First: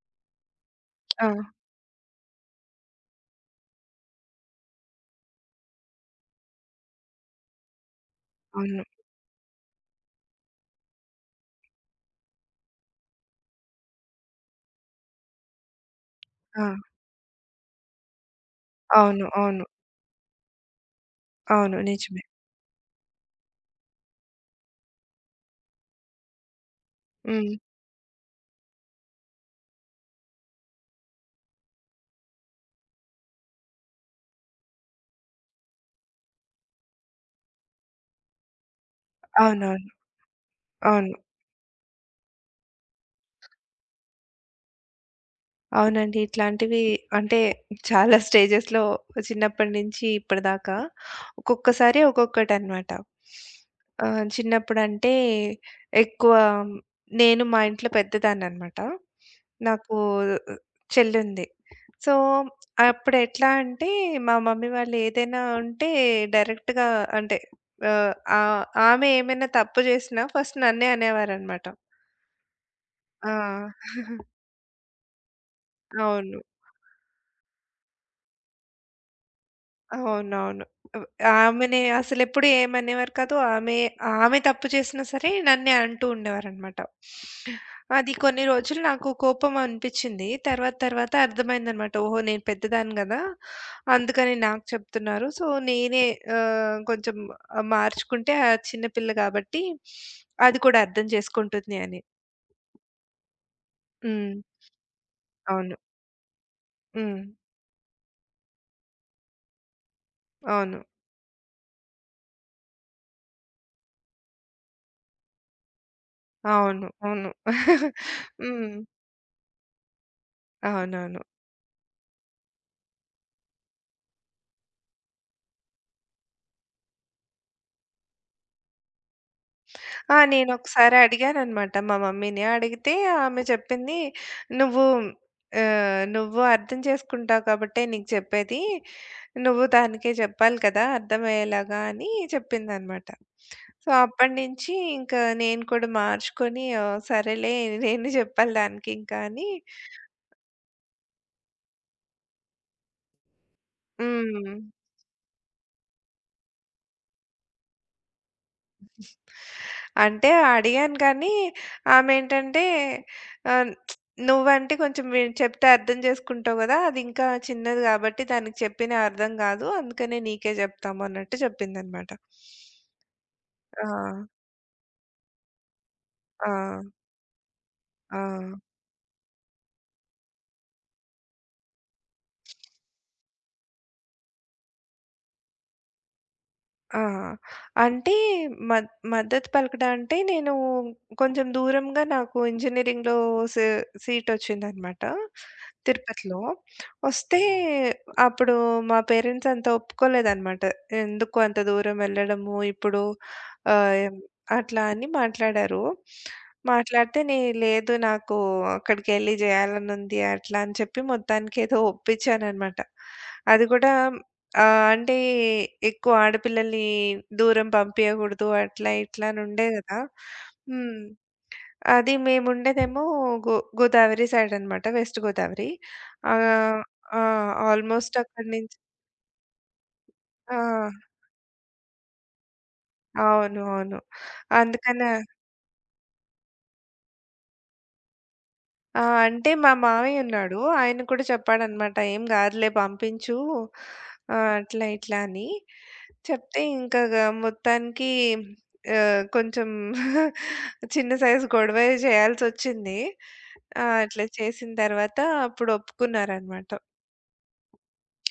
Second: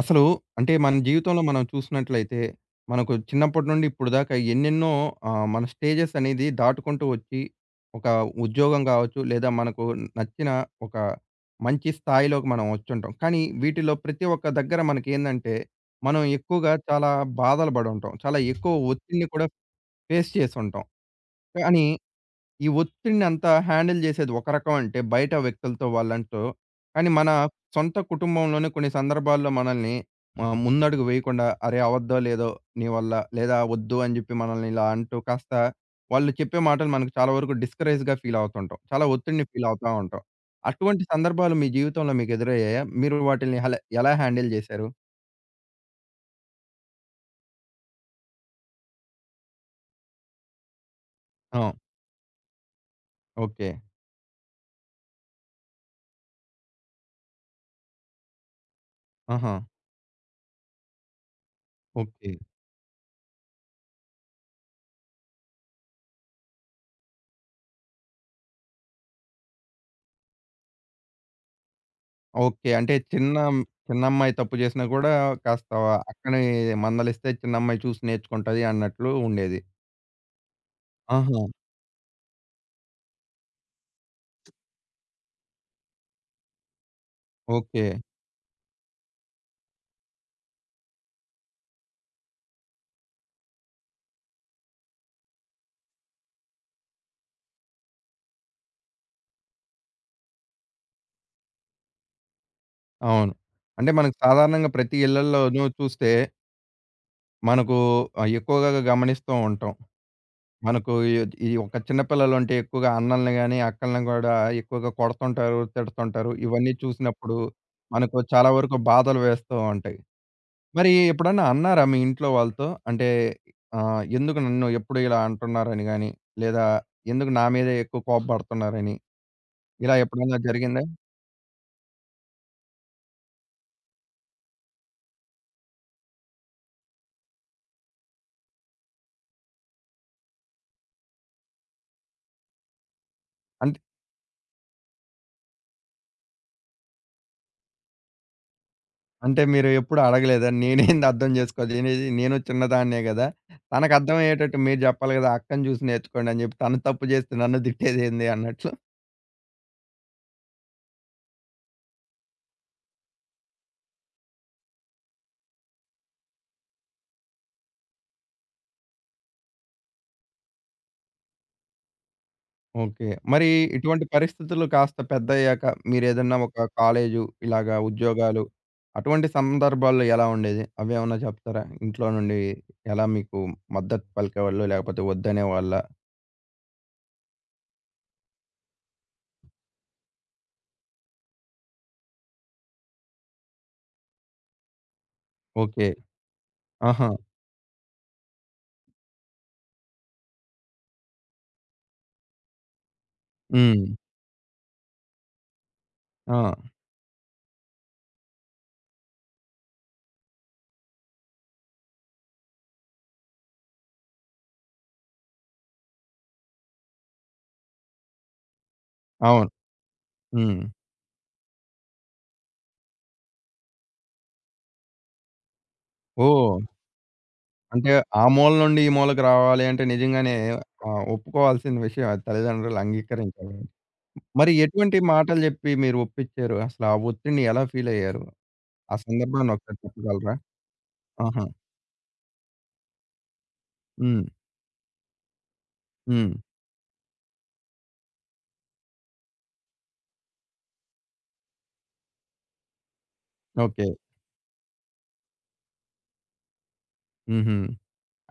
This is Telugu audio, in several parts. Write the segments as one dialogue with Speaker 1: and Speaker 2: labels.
Speaker 1: అసలు అంటే మన
Speaker 2: ఆ!
Speaker 1: జీవితంలో మనం చూసినట్లయితే, మనకు చిన్నప్పటి నుండి ఇప్పుడు దాకా ఎన్నెన్నో మన స్టేజెస్ అనేది దాటుకుంటూ వచ్చి, ఒక
Speaker 2: అవును.
Speaker 1: ఉద్యోగం కావచ్చు, లేదా మనకు నచ్చిన ఒక మంచి స్థాయిలోకి మనం వచ్చుంటాం. కానీ వీటిలో ప్రతి ఒక్క దగ్గర మనకేందంటే, మనం
Speaker 2: ఆ!
Speaker 1: ఎక్కువగా చాలా బాధలు పడుంటాం. చాలా ఎక్కువ
Speaker 2: అవును.
Speaker 1: ఒత్తిడిని కూడా
Speaker 2: అవును.
Speaker 1: ఫేస్ చేసుంటాం.
Speaker 2: అవును.
Speaker 1: కానీ
Speaker 2: నిజమే.
Speaker 1: ఈ ఒత్తిడినంతా హ్యాండిల్ జేసేది ఒక రకం అంటే, బయట వ్యక్తులతో వాళ్ళంటూ. కానీ, మన
Speaker 2: హ్మ్.
Speaker 1: సొంత కుటుంబంలోనే కొన్ని సందర్భాల్లో మనల్ని ముందడుగు వేయకుండా, "అరే! అవద్దో లేదో నీ వల్ల" లేదా "వద్దు" అని జెప్పి మనల్ని ఇలా అంటూ కాస్త వాళ్ళు చెప్పే మాటలు మనకు చాలా వరకు డిస్కరేజ్‌గా ఫీల్ అవుతుంటాం. చాలా ఒత్తిడిని ఫీల్
Speaker 2: అవునవును.
Speaker 1: అవుతా ఉంటాం. అటువంటి
Speaker 2: అవును.
Speaker 1: సందర్భాలు మీ జీవితంలో మీకు ఎదురయ్యాయా? మీరు వాటిల్ని ఎలా హ్యాండిల్ జేశారు?
Speaker 2: అవునండి. ఇట్లాంటివి అంటే చాలా స్టేజెస్‌లో చిన్నప్పటి నుంచి ఇప్పటిదాకా
Speaker 1: ఆ!
Speaker 2: ఒక్కొక్కసారి ఒక్కొక్కటనమాట.
Speaker 1: ఓకే.
Speaker 2: చిన్నప్పుడంటే ఎక్కువ, నేను మా ఇంట్లో పెద్దదాన్ననమాట.
Speaker 1: ఆహా!
Speaker 2: నాకు చెల్లుంది. So,
Speaker 1: okay.
Speaker 2: అప్పుడెట్లా అంటే మా మమ్మీ వాళ్ళు ఏదైనా ఉంటే డైరెక్ట్‌గా అంటే ఆహ్, ఆహ్, ఆమె ఏమైనా తప్పు జేసినా ఫస్ట్ నన్నే అనేవారనమాట.
Speaker 1: ఓకే. అంటే
Speaker 2: ఆ!
Speaker 1: చిన్నమ్మాయి తప్పు చేసినా కూడా కాస్త
Speaker 2: అవును.
Speaker 1: అక్కని మందలిస్తే చిన్నమ్మాయి చూసి నేర్చుకుంటది అన్నట్లు ఉండేది.
Speaker 2: అవునవును. అవ్
Speaker 1: ఆహా!
Speaker 2: ఆమెనే అసలెప్పుడు ఏమనేవారు కాదు. ఆమె తప్పు చేసినా సరే నన్నే అంటూ ఉండేవారనమాట.
Speaker 1: ఓకే.
Speaker 2: అది కొన్ని రోజులు నాకు కోపం అనిపిచ్చింది. తర్వాత తర్వాత అర్థమైందనమాట. ఓహో! నేను పెద్దదాన్ని గదా! అందుకని నాకు చెప్తున్నారు. సో, నేనే కొంచెం మార్చుకుంటే ఆ చిన్న పిల్ల కాబట్టి అది కూడా అర్థం చేసుకుంటుంది అని.
Speaker 1: అవును. అంటే మనకు
Speaker 2: హ్మ్.
Speaker 1: సాధారణంగా ప్రతి ఇళ్లల్లోనూ
Speaker 2: అవును.
Speaker 1: చూస్తే
Speaker 2: హ్మ్.
Speaker 1: మనకు ఎక్కువగా గమనిస్తూ ఉంటాం.
Speaker 2: అవును.
Speaker 1: మనకు ఈ ఈ ఒక చిన్న పిల్లలుంటే ఎక్కువగా అన్నల్ని గాని, అక్కల్ని కూడా ఎక్కువగా కొడుతుంటారు, తిడుతుంటారు. ఇవన్నీ
Speaker 2: అవును. అవును.
Speaker 1: చూసినప్పుడు మనకు చాలా
Speaker 2: హ్మ్.
Speaker 1: వరకు బాధలు వేస్తూ ఉంటాయి. మరి
Speaker 2: అవునవును.
Speaker 1: ఎప్పుడన్నా అన్నారా మీ ఇంట్లో వాళ్ళతో? అంటే ఎందుకు నన్ను ఎప్పుడు ఇలా అంటున్నారని గాని, లేదా ఎందుకు నా మీదే ఎక్కువ కోపపడుతున్నారని, ఇలా
Speaker 2: ఆ!
Speaker 1: ఎప్పుడైనా జరిగిందా?
Speaker 2: నేనొకసారి అడిగాననమాట మా మమ్మీని. అడిగితే ఆమె చెప్పింది, "నువ్వు, నువ్వు అర్థం చేసుకుంటావు కాబట్టే నీకు చెప్పేది. నువ్వు దానికే చెప్పాలి కదా! అర్థమయ్యేలాగా" అని చెప్పిందనమాట.
Speaker 1: అంటే
Speaker 2: సో, అప్పటినుంచి ఇంకా నేను కూడా మార్చుకొని, "ఓహ్! సరేలే నేనే చెప్పాలి దానికి ఇంకా"
Speaker 1: అంటే
Speaker 2: అని.
Speaker 1: మీరు ఎప్పుడు అడగలేదా? నేనేంది అర్థం చేసుకోవాలి? నేను చిన్నదాన్నే గదా! తనకు
Speaker 2: హ్మ్.
Speaker 1: అర్థమయ్యేటట్టు మీరు జెప్పాలి గదా! అక్కని జూసి నేర్చుకోండి అని జెప్పి తను తప్పు జేస్తే నన్ను తిట్టేదేంది అన్నట్లు.
Speaker 2: అంటే అడిగాను కానీ ఆమేంటంటే ఆహ్, "నువ్వంటే కొంచెం చెప్తే అర్థం చేసుకుంటావు గదా! అది ఇంకా చిన్నది గాబట్టి దానికి చెప్పినా అర్థం గాదు. అందుకనే నీకే జెప్తాము" అన్నట్టు జెప్పిందనమాట.
Speaker 1: ఓకే. మరి
Speaker 2: ఆ!
Speaker 1: ఇటువంటి పరిస్థితులు కాస్త పెద్దయ్యాక మీరేదన్నా
Speaker 2: ఆ!
Speaker 1: ఒక కాలేజు, ఇలాగా
Speaker 2: ఆ!
Speaker 1: ఉద్యోగాలు అటువంటి సందర్భాల్లో ఎలా ఉండేది? అవేమన్నా చెప్తారా? ఇంట్లో నుండి ఎలా మీకు మద్దతు పలికేవాళ్ళు? లేకపోతే వద్దనేవాళ్ళా?
Speaker 2: ఆ! అంటే మద్ మద్దతు పలకడం అంటే, నేను కొంచెం దూరంగా, నాకు ఇంజినీరింగ్‌లో సీ సీటొచ్చిందనమాట
Speaker 1: ఓకే.
Speaker 2: తిరుపతిలో.
Speaker 1: ఆహా!
Speaker 2: వస్తే అప్పుడు మా పేరెంట్స్ అంత ఒప్పుకోలేదనమాట. ఎందుకు అంత దూరం వెళ్ళడము ఇప్పుడు
Speaker 1: హ్మ్.
Speaker 2: ఆహ్, అట్లా అని మాట్లాడారు.
Speaker 1: ఆ!
Speaker 2: మాట్లాడితే లేదు, నాకు అక్కడికెళ్ళి చేయాలనుంది అట్లా అని చెప్పి మొత్తానికేదో ఒప్పించాననమాట. అది కూడా ఆ! అంటే ఎక్కువ ఆడపిల్లల్ని దూరం పంపియకూడదు అట్లా ఇట్లా అని
Speaker 1: అవును.
Speaker 2: ఉండే గదా!
Speaker 1: హ్మ్.
Speaker 2: హ్మ్. అది మేముండేదేమో గోదావరి సైడ్ అనమాట. వెస్ట్ గోదావరి.
Speaker 1: ఓహ్!
Speaker 2: ఆహ్, ఆ!
Speaker 1: అంటే
Speaker 2: ఆల్‌మోస్ట్
Speaker 1: ఆ
Speaker 2: అక్కడి
Speaker 1: మూల
Speaker 2: నుంచి
Speaker 1: నుండి ఈ మూలకు రావాలి అంటే నిజంగానే
Speaker 2: ఆ!
Speaker 1: ఒప్పుకోవాల్సిన విషయం అది తల్లిదండ్రులు అంగీకరించాలి.
Speaker 2: అవును. అవును.
Speaker 1: మరి ఎటువంటి
Speaker 2: అందుకనే
Speaker 1: మాటలు జెప్పి మీరు ఒప్పించారు? అసలు ఆ ఒత్తిడిని ఎలా ఫీలయ్యారు? ఆ
Speaker 2: ఆ! అంటే
Speaker 1: సందర్భాన్ని
Speaker 2: మా
Speaker 1: ఒకసారి
Speaker 2: మామయ్య
Speaker 1: చెప్పగలరా?
Speaker 2: ఉన్నాడు. ఆయన కూడా
Speaker 1: ఆహా!
Speaker 2: చెప్పాడనమాట. "ఏం గాదులే పంపించు"
Speaker 1: హ్మ్.
Speaker 2: అట్లా ఇట్లా అని.
Speaker 1: హ్మ్.
Speaker 2: చెప్తే ఇంకా మొత్తానికి కొంచెం చిన్న సైజు గొడవే చేయాల్సొచ్చింది. ఆ!
Speaker 1: ఓకే.
Speaker 2: అట్లా చేసిన తర్వాత అప్పుడు ఒప్పుకున్నారనమాట.
Speaker 1: హుహు.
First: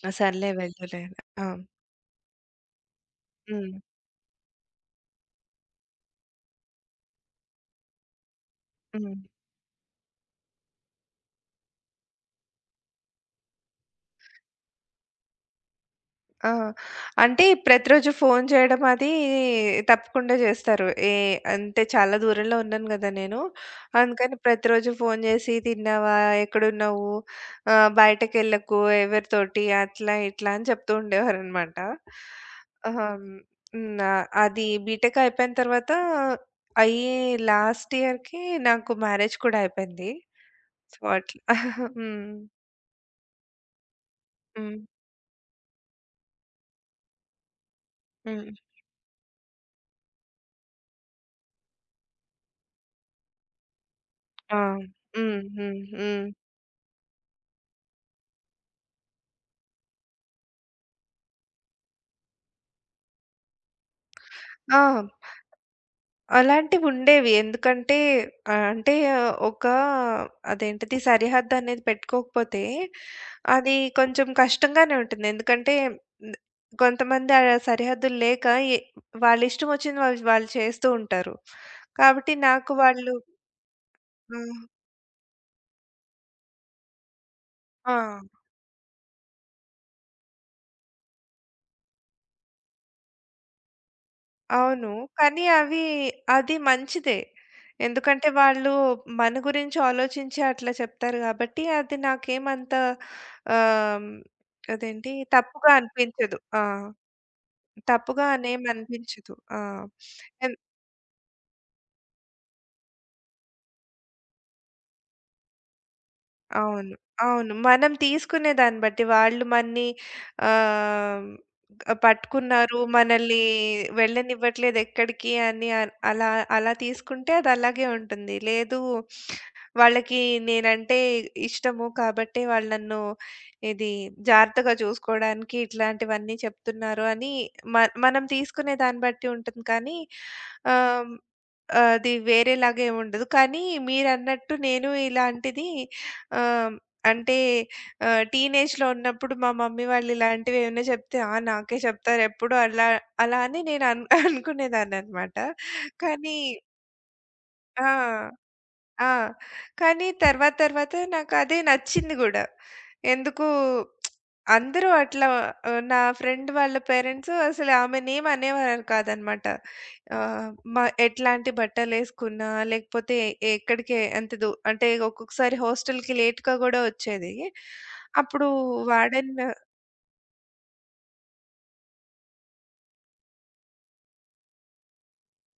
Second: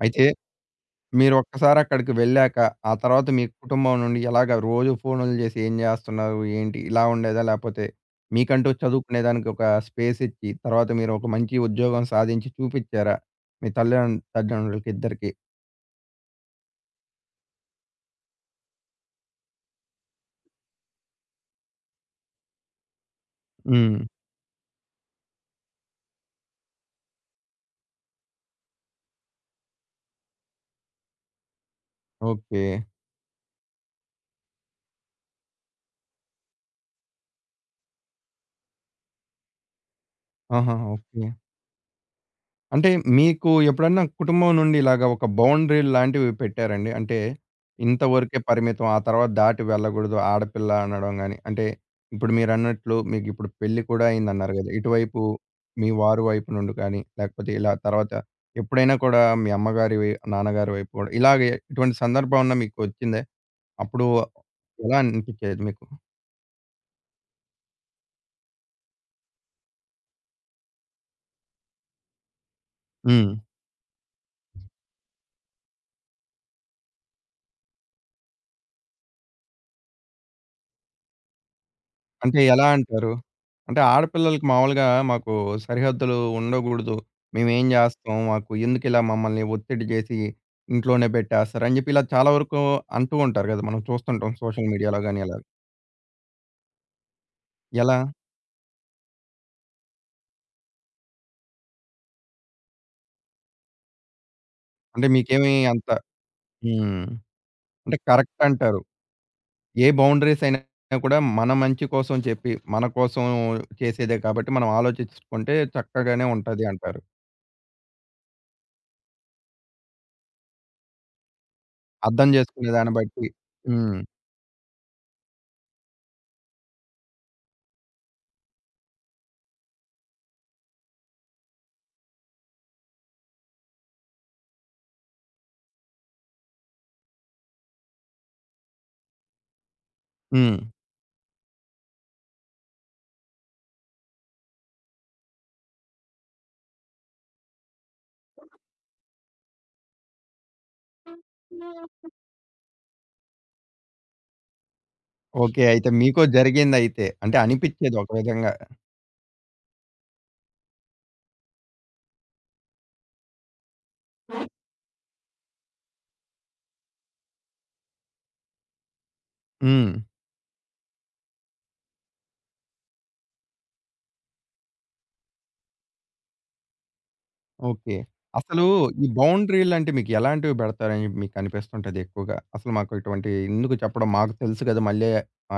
Speaker 1: అయితే
Speaker 2: సర్లే వెళ్దులే అని. ఆ!
Speaker 1: మీరొక్కసారక్కడికి వెళ్ళాక, ఆ తర్వాత మీ
Speaker 2: హ్మ్.
Speaker 1: కుటుంబం నుండి ఎలాగా రోజు ఫోనులు జేసి ఏం జేస్తున్నారు? ఏంటి? ఇలా ఉండేదా? లేపోతే మీకంటూ
Speaker 2: హ్మ్.
Speaker 1: చదువుకునేదానికి ఒక స్పేస్ ఇచ్చి, తర్వాత మీరు ఒక మంచి ఉద్యోగం సాధించి చూపిచ్చారా? మీ తల్లిదండ్రులకిద్దరికీ?
Speaker 2: ఆ! అంటే ప్రతిరోజు ఫోను చేయడం అది తప్పకుండా జేస్తారు. అంటే చాలా దూరంలో ఉన్నాను గదా నేను.
Speaker 1: హ్మ్.
Speaker 2: అందుకని ప్రతిరోజు ఫోను జేసి తిన్నావా? ఎక్కడున్నావు? బయటకెళ్ళకు ఎవరితోటి అట్లా ఇట్లా అని చెప్తూ ఉండేవారనమాట.
Speaker 1: ఓకే.
Speaker 2: ఆహా! హ్మ్. అది బీటెక్ అయిపోయిన తర్వాత అయ్యి లాస్ట్ ఇయర్‌కి నాకు మ్యారేజ్ కూడా అయిపోయింది.
Speaker 1: ఆహా!
Speaker 2: So,
Speaker 1: okay.
Speaker 2: అట్లా. హ్మ్.
Speaker 1: అంటే మీకు ఎప్పుడన్నా కుటుంబం
Speaker 2: హ్మ్.
Speaker 1: నుండి ఇలాగ ఒక బౌండరీ లాంటివి పెట్టారండి? అంటే ఇంతవరకే
Speaker 2: హ్మ్.
Speaker 1: పరిమితం. ఆ తర్వాత దాటి వెళ్ళకూడదు ఆడపిల్ల అనడం గాని, అంటే ఇప్పుడు మీరన్నట్లు మీకిప్పుడు పెళ్లి కూడా అయిందన్నారు
Speaker 2: ఆ!
Speaker 1: గదా! ఇటువైపు
Speaker 2: హ్మ్. హ్మ్.
Speaker 1: మీ వారి
Speaker 2: హ్మ్.
Speaker 1: వైపు నుండి కానీ, లేకపోతే ఇలా తర్వాత ఎప్పుడైనా కూడా మీ అమ్మగారి నాన్నగారి వైపు కూడా ఇలాగే ఇటువంటి సందర్భం ఏమన్నా మీకొచ్చిందే? అప్పుడు
Speaker 2: ఆ!
Speaker 1: ఎలా అనిపించేది మీకు?
Speaker 2: అలాంటివుండేవి. ఎందుకంటే అంటే ఒక అదేంటిది సరిహద్దనేది పెట్టుకోకపోతే
Speaker 1: హ్మ్.
Speaker 2: అది కొంచెం కష్టంగానే ఉంటుంది. ఎందుకంటే న్ కొంతమంది ఆ సరిహద్దులు లేక ఎ వాళ్ళిష్టమొచ్చింది వాళ్ళు వాళ్ళు చేస్తూ ఉంటారు. కాబట్టి
Speaker 1: అంటే ఎలా
Speaker 2: నాకు
Speaker 1: అంటారు?
Speaker 2: వాళ్ళు.
Speaker 1: అంటే ఆడపిల్లలకి
Speaker 2: హ్మ్.
Speaker 1: మామూలుగా మాకు సరిహద్దులు ఉండగూడదు. మేమేం
Speaker 2: ఆ!
Speaker 1: జేస్తాం? మాకు ఎందుకిలా మమ్మల్ని ఒత్తిడి జేసి ఇంట్లోనే పెట్టేస్తారు అని జెప్పి ఇలా చాలా వరకు అంటూ ఉంటారు గదా! మనం చూస్తుంటాం సోషల్
Speaker 2: అవును.
Speaker 1: మీడియాలో గాని ఇలా.
Speaker 2: కానీ అవి అది మంచిదే.
Speaker 1: ఎలా?
Speaker 2: ఎందుకంటే వాళ్ళు మన గురించి ఆలోచించి అట్లా చెప్తారు గాబట్టి అది నాకేమంత ఆహ్, హ్మ్,
Speaker 1: అంటే
Speaker 2: అదేంటి
Speaker 1: మీకేమి
Speaker 2: తప్పుగా
Speaker 1: అంత
Speaker 2: అనిపించదు. ఆ!
Speaker 1: హ్మ్. అంటే
Speaker 2: తప్పుగా
Speaker 1: కరెక్ట్ అంటారు.
Speaker 2: అనేమనిపించదు. ఆ!
Speaker 1: ఏ బౌండరీస్
Speaker 2: ఎన్
Speaker 1: అయినా కూడా మన మంచి కోసం చెప్పి, మన కోసం చేసేదే కాబట్టి మనం ఆలోచించుకుంటే చక్కగానే ఉంటది
Speaker 2: అవును.
Speaker 1: అంటారు.
Speaker 2: అవును. మనం తీసుకునే దాన్ని బట్టి వాళ్ళు మన్ని ఆహ్, గ
Speaker 1: అర్థం జేసుకునే
Speaker 2: పట్టుకున్నారు.
Speaker 1: దాన్ని బట్టి
Speaker 2: మనల్ని
Speaker 1: హ్మ్.
Speaker 2: వెళ్ళనివ్వట్లేదు ఎక్కడికి అని అలా అలా తీసుకుంటే అది అలాగే ఉంటుంది. లేదు, వాళ్ళకి నేనంటే ఇష్టము కాబట్టే వాళ్ళు నన్ను ఇది జాగ్రత్తగా చూసుకోవడానికి ఇట్లాంటివన్నీ చెప్తున్నారు అని మ మనం తీసుకునే దాన్ని బట్టి ఉంటుంది. కానీ
Speaker 1: హ్మ్.
Speaker 2: ఆహ్, అది వేరేలాగా ఏముండదు. కానీ మీరన్నట్టు నేను ఇలాంటిది ఆ! అంటే టీనేజ్‌లో ఉన్నప్పుడు మా మమ్మీ వాళ్ళు ఇలాంటివి ఏమైనా చెప్తే, "ఆ! నాకే చెప్తారెప్పుడు" అలా అలా అని నేను అనుకునేదాన్ననమాట.
Speaker 1: ఓకే. అయితే మీకో
Speaker 2: కానీ
Speaker 1: జరిగిందయితే. అంటే
Speaker 2: ఆ!
Speaker 1: అనిపిచ్చేది ఒక విధంగా.
Speaker 2: ఆ! కానీ తర్వాత తర్వాత నాకదే నచ్చింది గూడా. ఎందుకో అందరూ అట్లా నా ఫ్రెండ్ వాళ్ళ పేరెంట్స్ అసలు ఆమెనేమి అనేవారు కాదనమాట.
Speaker 1: హ్మ్.
Speaker 2: ఆహ్, మ ఎట్లాంటి బట్టలేసుకున్నా, లేకపోతే ఎక్కడికి ఎంత అంటే ఒక్కొక్కసారి హాస్టల్‌కి లేట్‌గా గూడా వచ్చేది.
Speaker 1: ఓకే.
Speaker 2: అప్పుడు
Speaker 1: అసలు ఈ
Speaker 2: వార్డెన్.
Speaker 1: బౌండరీలంటే మీకు ఎలాంటివి బెడతారని మీకు అనిపిస్తుంటది ఎక్కువగా? అసలు మాకు ఇటువంటి ఎందుకు చెప్పడం? మాకు తెలుసు గదా! మళ్ళీ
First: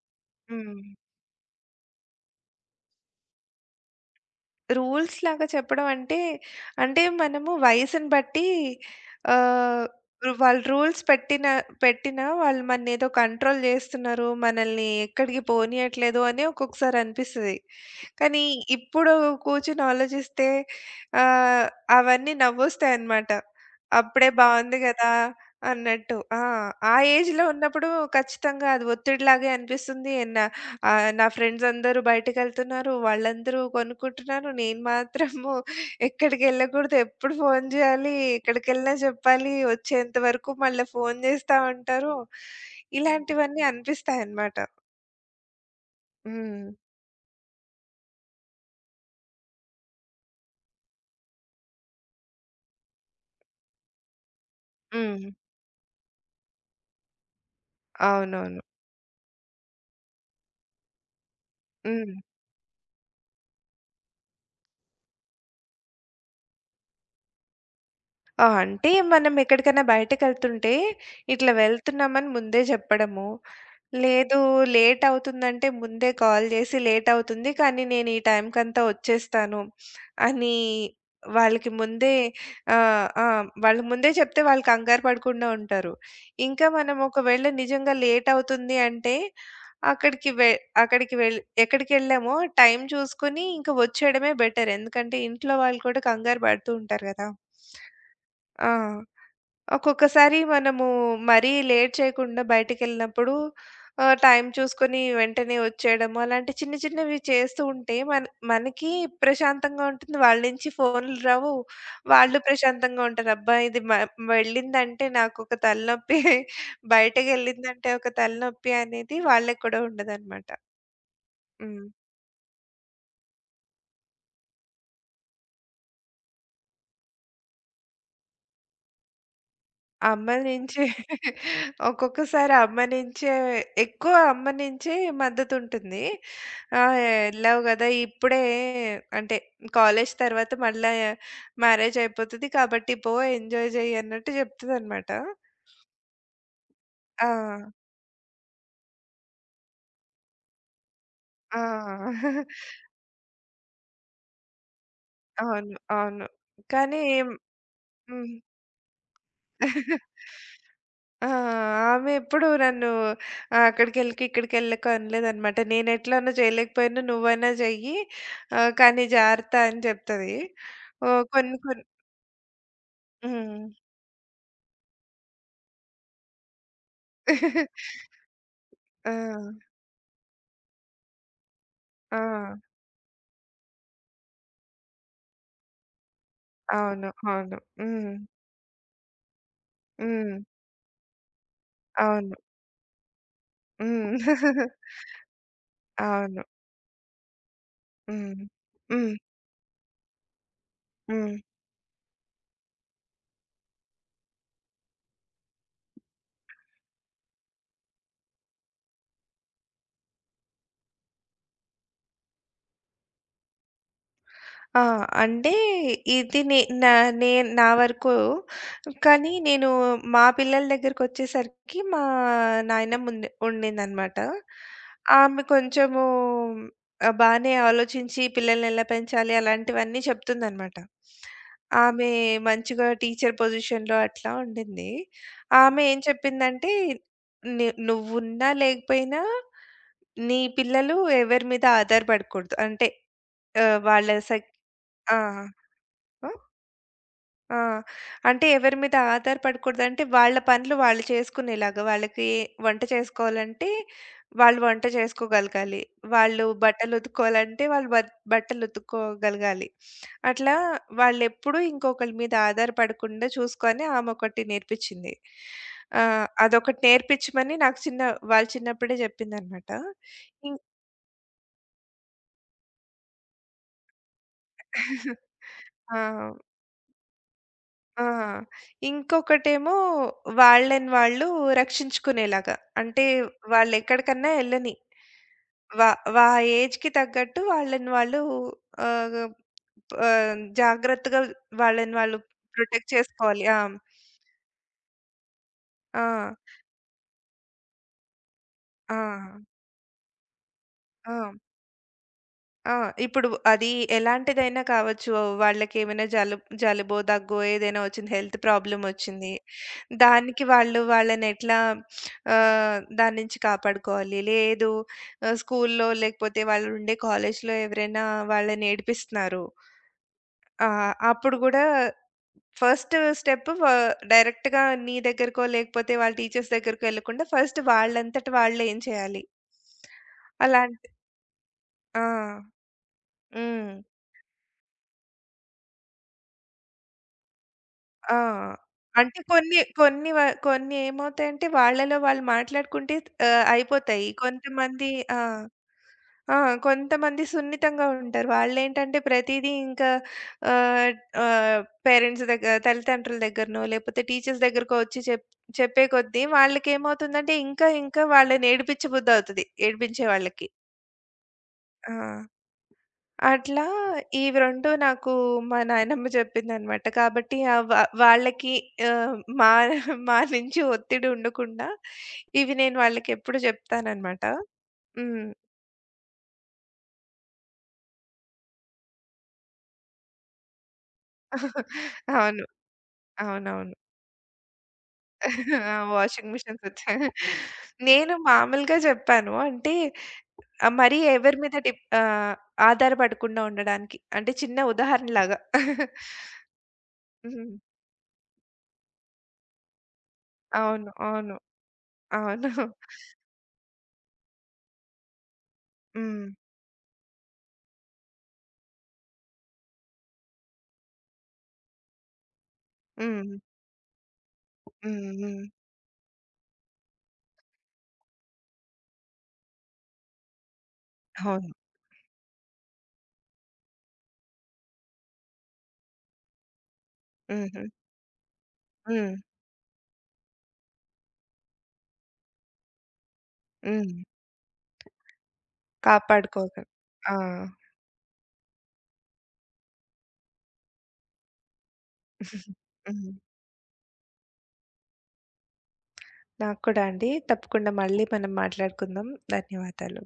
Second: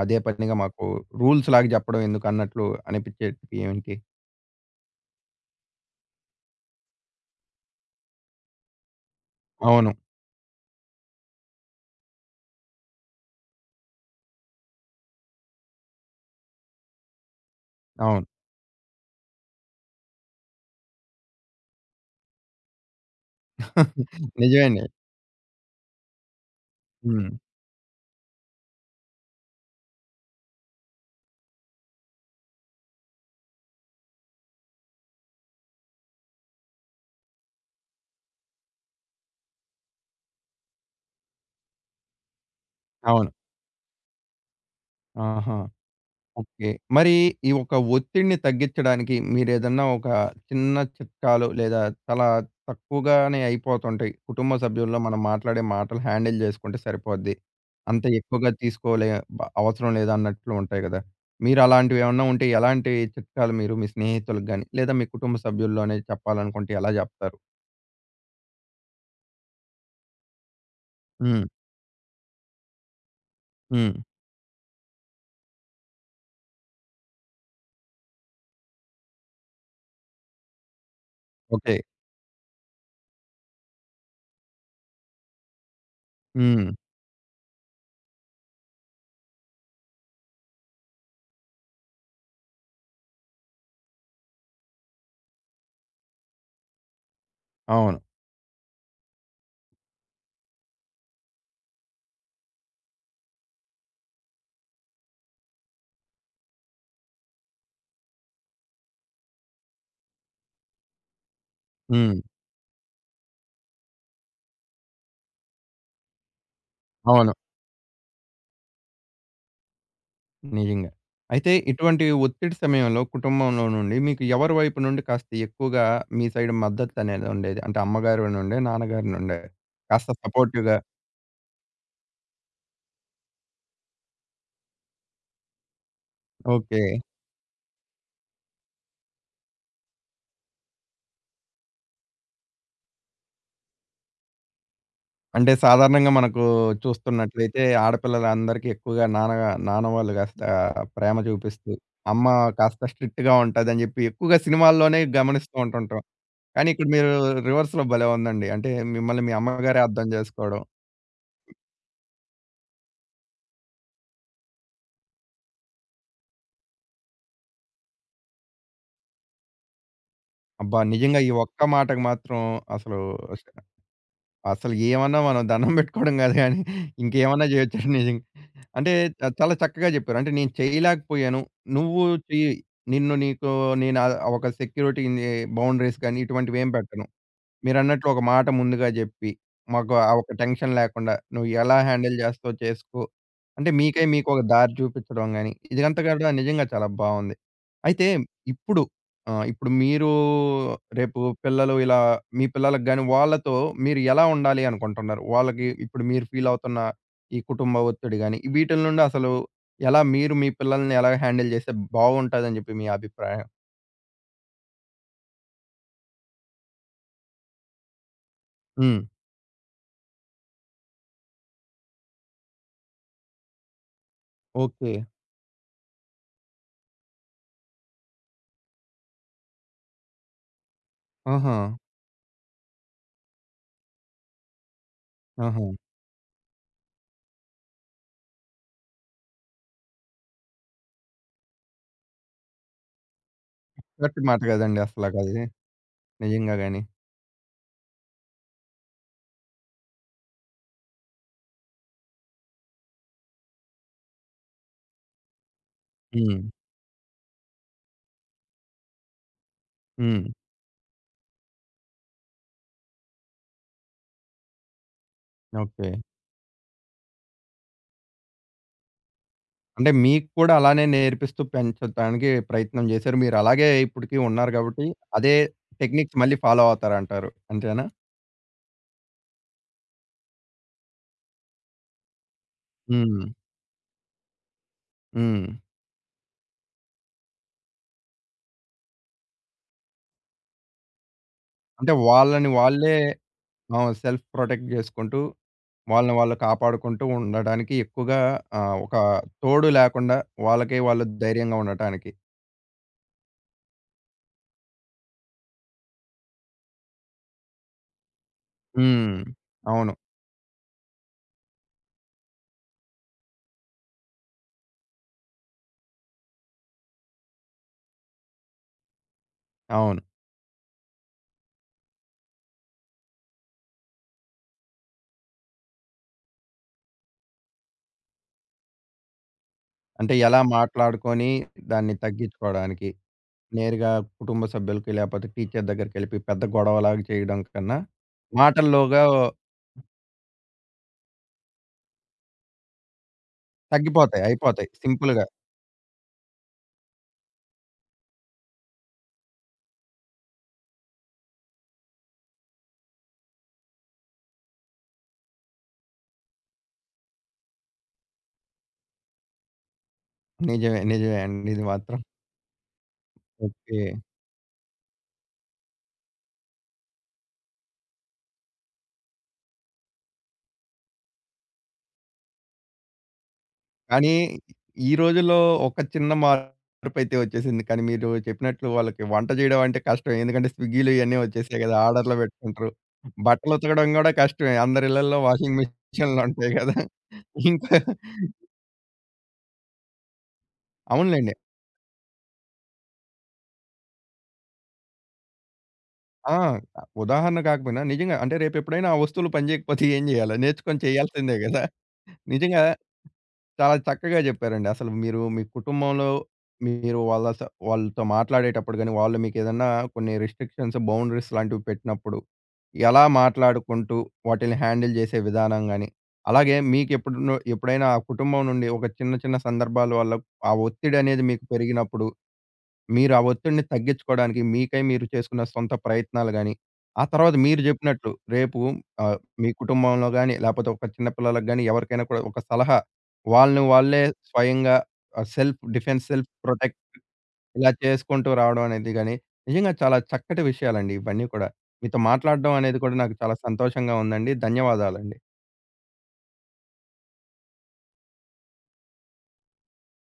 Speaker 1: అదే పనిగా మాకు
Speaker 2: హ్మ్.
Speaker 1: రూల్స్ లాగా జెప్పడం ఎందుకు అన్నట్లు అనిపిచ్చేటివి ఏంటి?
Speaker 2: రూల్స్ లాగా చెప్పడం అంటే, అంటే మనము వయసుని బట్టి ఆహ్,
Speaker 1: అవును.
Speaker 2: వాళ్ళు రూల్స్ పెట్టినా వాళ్ళు మననేదో కంట్రోల్ జేస్తున్నారు, మనల్ని ఎక్కడికి పోనీయట్లేదు అని ఒక్కొక్కసారి అనిపిస్తది.
Speaker 1: అవును.
Speaker 2: కానీ ఇప్పుడు కూర్చొని ఆలోచిస్తే ఆహ్, అవన్నీ నవ్వొస్తాయన్నమాట. అప్పుడే
Speaker 1: నిజమే
Speaker 2: బావుంది
Speaker 1: అండి.
Speaker 2: గదా అన్నట్టు. ఆ! ఆ
Speaker 1: హ్మ్.
Speaker 2: ఏజ్‌లో ఉన్నప్పుడు ఖచ్చితంగా అది ఒత్తిడిలాగే అనిపిస్తుంది. ఆ! నా ఫ్రెండ్స్ అందరూ బయటికెళ్తున్నారు. వాళ్ళందరూ కొనుక్కుంటున్నారు. నేను మాత్రము ఎక్కడికెళ్ళకూడదు. ఎప్పుడు ఫోను జేయాలి, ఎక్కడికెళ్ళినా చెప్పాలి, వచ్చేంత వరకు మళ్ళా ఫోను జేస్తా ఉంటారు.
Speaker 1: అవును.
Speaker 2: ఇలాంటివన్నీ అనిపిస్తాయన్నమాట.
Speaker 1: ఆహా!
Speaker 2: హ్మ్.
Speaker 1: ఓకే. మరి ఈ ఒక ఒత్తిడిని తగ్గించడానికి మీరేదన్నా ఒక చిన్న చిట్కాలు లేదా చాలా తక్కువగానే అయిపోతుంటాయి. కుటుంబ సభ్యుల్లో మనం
Speaker 2: హ్మ్.
Speaker 1: మాట్లాడే మాటలు హ్యాండిల్ జేసుకుంటే సరిపోద్ది. అంత ఎక్కువగా
Speaker 2: అవునవును.
Speaker 1: తీసుకోలే అవసరం లేదన్నట్లు ఉంటాయి గదా! మీరు
Speaker 2: హ్మ్.
Speaker 1: అలాంటివేమన్నా ఉంటే ఎలాంటి చిట్కాలు మీరు మీ స్నేహితులకు గాని, లేదా మీ కుటుంబ సభ్యుల్లోనే చెప్పాలనుకుంటే ఎలా జెప్తారు?
Speaker 2: ఆ! అంటే మనం ఎక్కడికైనా బయటకెళ్తుంటే,
Speaker 1: హ్మ్.
Speaker 2: ఇట్లా వెళ్తున్నామని ముందే జెప్పడము.
Speaker 1: హ్మ్.
Speaker 2: లేదు, లేట్ అవుతుందంటే ముందే కాల్ జేసి లేట్ అవుతుంది, కానీ నేను ఈ టైంకంతా వచ్చేస్తాను అని వాళ్ళకి
Speaker 1: ఓకే.
Speaker 2: ముందే, ఆ! వాళ్ళు ముందే చెప్తే వాళ్ళు కంగారు పడకుండా ఉంటారు. ఇంకా
Speaker 1: హ్మ్.
Speaker 2: మనం ఒకవేళ నిజంగా లేట్ అవుతుంది అంటే అక్కడికి వె అక్కడికి వెళ్ ఎక్కడికెళ్ళామో టైం చూసుకొని ఇంక వచ్చేయడమే బెటర్. ఎందుకంటే ఇంట్లో వాళ్ళు కూడా కంగారు పడుతూ ఉంటారు గదా!
Speaker 1: అవును.
Speaker 2: ఆ! ఒక్కొక్కసారి మనము మరీ లేట్ చేయకుండా బయటికెళ్ళినప్పుడు టైం చూసుకొని వెంటనే వచ్చేయడము, అలాంటి చిన్న చిన్నవి చేస్తూ ఉంటే మనకి ప్రశాంతంగా ఉంటుంది. వాళ్ళ నుంచి ఫోన్‌లు రావు.
Speaker 1: హ్మ్.
Speaker 2: వాళ్ళు ప్రశాంతంగా ఉంటారు. అబ్బా! ఇది మ వెళ్ళిందంటే నాకొక తలనొప్పి,
Speaker 1: అవును.
Speaker 2: బయటకెళ్ళిందంటే ఒక తలనొప్పి అనేది వాళ్ళకి కూడా ఉండదనమాట.
Speaker 1: నిజంగా. అయితే
Speaker 2: హ్మ్.
Speaker 1: ఇటువంటి ఒత్తిడి సమయంలో కుటుంబంలో నుండి మీకు ఎవరి వైపు నుండి కాస్త ఎక్కువగా మీ సైడ్ మద్దతనేది ఉండేది? అంటే అమ్మగారి నుండే, నాన్నగారి నుండే? కాస్త
Speaker 2: అమ్మ
Speaker 1: సపోర్టివ్‌గా
Speaker 2: నుంచే. ఒక్కొక్కసారి అమ్మ నుంచే ఎక్కువ, అమ్మ నుంచే మద్దతుంటుంది. ఆ!
Speaker 1: ఓకే.
Speaker 2: ఎళ్ళావు గదా ఇప్పుడే, అంటే కాలేజ్ తర్వాత మళ్ళా మ్యారేజ్ అయిపోతది కాబట్టి ఎంజాయ్ చెయ్యి అన్నట్టు చెప్తదనమాట.
Speaker 1: అంటే సాధారణంగా మనకు
Speaker 2: ఆ!
Speaker 1: చూస్తున్నట్లయితే ఆడపిల్లలందరికీ ఎక్కువగా నాన్న నాన్న వాళ్ళు కాస్త ప్రేమ చూపిస్తూ, అమ్మ
Speaker 2: ఆ!
Speaker 1: కాస్త స్ట్రిక్ట్‌గా ఉంటదని చెప్పి ఎక్కువగా సినిమాల్లోనే గమనిస్తూ
Speaker 2: అవును.
Speaker 1: ఉంటుంటాం.
Speaker 2: అవును.
Speaker 1: కానీ ఇక్కడ
Speaker 2: కానీ
Speaker 1: మీరు రివర్స్‌లో భలే
Speaker 2: హ్మ్.
Speaker 1: ఉందండి. అంటే మిమ్మల్ని మీ అమ్మగారే అర్థం చేసుకోవడం.
Speaker 2: ఆ! ఆమె ఎప్పుడు నన్ను అక్కడికెళ్ళకు, ఇక్కడికెళ్ళకు అనలేదనమాట. నేనెట్లనో చేయలేకపోయినా నువ్వైనా చెయ్యి, కానీ జాగ్రత్త అని చెప్తది.
Speaker 1: అబ్బా! నిజంగా
Speaker 2: ఓహ్!
Speaker 1: ఈ
Speaker 2: కొన్ని
Speaker 1: ఒక్క
Speaker 2: కొన్ని.
Speaker 1: మాటకు మాత్రం అసలు
Speaker 2: హ్మ్.
Speaker 1: అసలు ఏమన్నా మనం దండం పెట్టుకోవడం కాదు గానీ, ఇంకేమన్నా చేయొచ్చండి నిజంగా. అంటే
Speaker 2: ఆ!
Speaker 1: చాలా చక్కగా చెప్పారు. అంటే నేను చేయలేకపోయాను. నువ్వు
Speaker 2: ఆ!
Speaker 1: చెయ్యి. నిన్ను నీకు నేను ఒక సెక్యూరిటీ బౌండరీస్ కానీ ఇటువంటివేం పెట్టను.
Speaker 2: అవును. అవును.
Speaker 1: మీరన్నట్లు
Speaker 2: హ్మ్.
Speaker 1: ఒక మాట ముందుగా జెప్పి, మాకు ఆ ఒక
Speaker 2: హ్మ్.
Speaker 1: టెన్షన్ లేకుండా నువ్వు ఎలా హ్యాండిల్
Speaker 2: అవును.
Speaker 1: జేస్తావో చేసుకో. అంటే మీకై
Speaker 2: హ్మ్.
Speaker 1: మీకు ఒక దారి చూపిచ్చడం గాని, ఇదంతా గూడా
Speaker 2: అవును.
Speaker 1: నిజంగా చాలా బావుంది. అయితే
Speaker 2: హ్మ్.
Speaker 1: ఇప్పుడు
Speaker 2: హ్మ్.
Speaker 1: ఇప్పుడు మీరు రేపు
Speaker 2: హ్మ్.
Speaker 1: పిల్లలు ఇలా మీ పిల్లలకి గాని వాళ్ళతో మీరు ఎలా ఉండాలి అనుకుంటున్నారు? వాళ్ళకి ఇప్పుడు మీరు ఫీల్ అవుతున్న ఈ కుటుంబ ఒత్తిడి గాని, వీటిల నుండి అసలు ఎలా మీరు మీ పిల్లల్ని ఎలా హ్యాండిల్ జేస్తే బావుంటదని జెప్పి మీ అభిప్రాయం?
Speaker 2: ఆ! అంటే ఇది నే నా నేను నా వరకు.
Speaker 1: హ్మ్.
Speaker 2: కానీ నేను మా పిల్లల దగ్గరకొచ్చేసరికి మా నాయనమ్మ ఉండిందనమాట.
Speaker 1: ఓకే.
Speaker 2: ఆమె కొంచెము బానే ఆలోచించి పిల్లల్ని ఎలా పెంచాలి అలాంటివన్నీ చెప్తుందనమాట.
Speaker 1: ఆహా!
Speaker 2: ఆమె మంచిగా టీచర్ పొజిషన్‌లో అట్లా ఉండింది.
Speaker 1: ఆహా!
Speaker 2: ఆమె ఏం చెప్పిందంటే, నువ్వున్నా లేకపోయినా నీ పిల్లలు ఎవరి మీద ఆధారపడకూడదు. అంటే ఆహ్, వాళ్ళ
Speaker 1: కరెక్ట్
Speaker 2: స
Speaker 1: మాట కదండీ
Speaker 2: ఆ!
Speaker 1: అసలకది.
Speaker 2: ఆ!
Speaker 1: నిజంగా గాని.
Speaker 2: ఆ! అంటే ఎవరి మీద ఆధారపడకూడదంటే, వాళ్ళ పనులు వాళ్ళు చేసుకునేలాగా, వాళ్ళకి వంట చేసుకోవాలంటే వాళ్ళు వంట చేసుకోగలగాలి.
Speaker 1: హ్మ్.
Speaker 2: వాళ్ళు బట్టలుతుక్కోవాలంటే, వాళ్ళు బట్టలుతుక్కోగలగాలి.
Speaker 1: హ్మ్.
Speaker 2: అట్లా వాళ్ళెప్పుడూ ఇంకొకళ్ళ మీద ఆధారపడకుండా చూసుకొని ఆమొకటి నేర్పించింది.
Speaker 1: ఓకే.
Speaker 2: అదొకటి నేర్పించమని నాకు చిన్న వాళ్ళు చిన్నప్పుడే చెప్పిందనమాట.
Speaker 1: అంటే మీకు కూడా
Speaker 2: ఇం
Speaker 1: అలానే నేర్పిస్తూ పెంచడానికి ప్రయత్నం జేశారు. మీరలాగే ఇప్పటికి ఉన్నారు గాబట్టి, అదే టెక్నిక్స్
Speaker 2: ఆ!
Speaker 1: మళ్ళీ ఫాలో అవుతారంటారు. అంతేనా?
Speaker 2: ఆ! ఇంకొకటేమో వాళ్ళని వాళ్ళు రక్షించుకునేలాగా. అంటే
Speaker 1: హ్మ్.
Speaker 2: వాళ్ళెక్కడికన్నా ఎళ్ళని.
Speaker 1: హ్మ్.
Speaker 2: వా వా ఏజ్‌కి తగ్గట్టు వాళ్ళని వాళ్ళు ఆహ్, ఆహ్, జాగ్రత్తగా
Speaker 1: అంటే
Speaker 2: వాళ్ళని వాళ్ళు
Speaker 1: వాళ్ళని
Speaker 2: ప్రొటెక్ట్
Speaker 1: వాళ్ళే
Speaker 2: చేసుకోవాలి. ఆ!
Speaker 1: సెల్ఫ్ ప్రొటెక్ట్ జేసుకుంటూ,
Speaker 2: ఆ!
Speaker 1: వాళ్ళని వాళ్ళు కాపాడుకుంటూ ఉండడానికి ఎక్కువగా ఒక
Speaker 2: ఆ!
Speaker 1: తోడు లేకుండా వాళ్ళకే వాళ్ళు
Speaker 2: ఆ!
Speaker 1: ధైర్యంగా ఉండటానికి.
Speaker 2: ఆ! ఇప్పుడు అది ఎలాంటిదైనా కావచ్చు. వాళ్ళకేమైనా జలుబు, జలుబో, దగ్గో ఏదైనా వచ్చింది, హెల్త్ ప్రాబ్లమ్
Speaker 1: హ్మ్.
Speaker 2: వచ్చింది.
Speaker 1: అవును.
Speaker 2: దానికి వాళ్ళు వాళ్ళని ఎట్లా దాని నుంచి కాపాడుకోవాలి. లేదు, స్కూల్లో, లేకపోతే వాళ్ళు ఉండే కాలేజ్‌లో ఎవరైనా వాళ్ళని ఏడిపిస్తున్నారు.
Speaker 1: అవును.
Speaker 2: ఆ! అప్పుడు గూడా ఫస్ట్ స్టెప్ వ డైరెక్ట్‌గా నీ దగ్గరకో, లేకపోతే వాళ్ళ టీచర్స్ దగ్గరకో ఎళ్ళకుండా ఫస్ట్ వాళ్ళంతట వాళ్ళే ఏం చేయాలి?
Speaker 1: అంటే ఎలా
Speaker 2: అలాంటి.
Speaker 1: మాట్లాడుకొని దాన్ని
Speaker 2: ఆ!
Speaker 1: తగ్గించుకోవడానికి.
Speaker 2: హ్మ్.
Speaker 1: నేరుగా కుటుంబ సభ్యులకి లేపోతే టీచర్ దగ్గరికెళ్ళిపి పెద్ద గొడవలాగా చేయడం కన్నా,
Speaker 2: ఆ!
Speaker 1: మాటల్లోగా
Speaker 2: అంటే కొన్ని కొన్ని వ కొన్ని ఏమవుతాయంటే వాళ్ళలో వాళ్ళు మాట్లాడుకుంటే అయిపోతాయి.
Speaker 1: తగ్గిపోతాయి. అయిపోతాయి
Speaker 2: కొంతమంది. ఆ!
Speaker 1: సింపుల్‌గా.
Speaker 2: ఆ! కొంతమంది సున్నితంగా ఉంటారు. వాళ్ళేంటంటే ప్రతీదీ ఇంకా ఆహ్, ఆహ్, పేరెంట్స్ దగ్గర, తల్లిదండ్రుల దగ్గరనో, లేకపోతే టీచర్స్ దగ్గరకో వచ్చి చెప్పే కొద్దీ వాళ్ళకేమవుతుందంటే ఇంకా ఇంకా వాళ్ళని ఏడిపించబుద్ధవుతది, ఏడిపించే వాళ్ళకి.
Speaker 1: నిజమే. నిజమే అండి. ఇది
Speaker 2: ఆ!
Speaker 1: మాత్రం.
Speaker 2: అట్లా
Speaker 1: ఓకే.
Speaker 2: ఇవి 2 నాకు మా నాయనమ్మ చెప్పిందనమాట. కాబట్టి ఆహ్, వా వాళ్ళకి ఆహ్, మా మా నుంచి ఒత్తిడి ఉండకుండా ఇవి నేను వాళ్ళకెప్పుడు
Speaker 1: కానీ
Speaker 2: చెప్తాననమాట.
Speaker 1: ఈ
Speaker 2: హ్మ్.
Speaker 1: రోజుల్లో ఒక చిన్న మార్పైతే వచ్చేసింది. కానీ మీరు చెప్పినట్లు వాళ్ళకి వంట చేయడం అంటే కష్టమే. ఎందుకంటే స్విగ్గీలు ఇయన్నీ వచ్చేసాయి కదా! ఆర్డర్‌లో
Speaker 2: అవును.
Speaker 1: పెట్టుకుంటారు. బట్టలు
Speaker 2: అవునవును.
Speaker 1: ఉతకడం కూడా కష్టమే. అందరి ఇళ్లల్లో వాషింగ్
Speaker 2: ఆ! వాషింగ్
Speaker 1: మిషన్‌లుంటాయి
Speaker 2: మిషన్స్
Speaker 1: కదా!
Speaker 2: వచ్చాయి.
Speaker 1: ఇంకా
Speaker 2: నేను మామూలుగా చెప్పాను. అంటే మరీ
Speaker 1: అవునులెండి.
Speaker 2: ఎవరి మీద ఆధారపడకుండా ఉండడానికి. అంటే చిన్న ఉదాహరణలాగా.
Speaker 1: ఆ! ఉదాహరణ
Speaker 2: హ్మ్.
Speaker 1: కాకపోయినా నిజంగా అంటే రేపెప్పుడైనా ఆ వస్తువులు పని చేయకపోతే ఏం చేయాలి? నేర్చుకొని
Speaker 2: అవును. అవును.
Speaker 1: చేయాల్సిందే గదా!
Speaker 2: అవును.
Speaker 1: నిజంగా చాలా చక్కగా చెప్పారండి. అసలు మీరు మీ కుటుంబంలో
Speaker 2: హ్మ్.
Speaker 1: మీరు వాళ్ళతో మాట్లాడేటప్పుడు గాని, వాళ్ళు మీకేదన్నా కొన్ని రిస్ట్రిక్షన్స్, బౌండరీస్ లాంటివి పెట్టినప్పుడు, ఎలా
Speaker 2: హ్మ్.
Speaker 1: మాట్లాడుకుంటూ వాటిల్ని హ్యాండిల్
Speaker 2: హ్మ్.
Speaker 1: చేసే
Speaker 2: హ్మ్.
Speaker 1: విధానం గాని, అలాగే ఎప్పుడైనా ఆ కుటుంబం నుండి ఒక చిన్న చిన్న సందర్భాల వల్ల ఆ ఒత్తిడి అనేది మీకు
Speaker 2: అవును.
Speaker 1: పెరిగినప్పుడు మీరు ఆ ఒత్తిడిని తగ్గించుకోవడానికి మీకై మీరు చేసుకున్న సొంత ప్రయత్నాలు గాని, ఆ తర్వాత మీరు
Speaker 2: హుహు.
Speaker 1: జెప్పినట్లు రేపు
Speaker 2: హ్మ్.
Speaker 1: ఆహ్, మీ కుటుంబంలో గాని, లేపోతే ఒక చిన్న పిల్లలకి గాని ఎవరికైనా కూడా ఒక సలహా వాళ్ళని
Speaker 2: హ్మ్.
Speaker 1: వాళ్ళే స్వయంగా సెల్ఫ్ డిఫెన్స్, సెల్ఫ్
Speaker 2: కాపాడుకోగలం.
Speaker 1: ప్రొటెక్ట్
Speaker 2: ఆ!
Speaker 1: ఇలా చేసుకుంటూ రావడం అనేది గాని, నిజంగా చాలా చక్కటి విషయాలండి ఇవన్నీ కూడా. మీతో మాట్లాడడం అనేది కూడా
Speaker 2: హ్మ్.
Speaker 1: నాకు చాలా సంతోషంగా ఉందండి. ధన్యవాదాలండి.
Speaker 2: నాకు కూడా అండి. తప్పకుండా మళ్ళీ మనం మాట్లాడుకుందాం. ధన్యవాదాలు.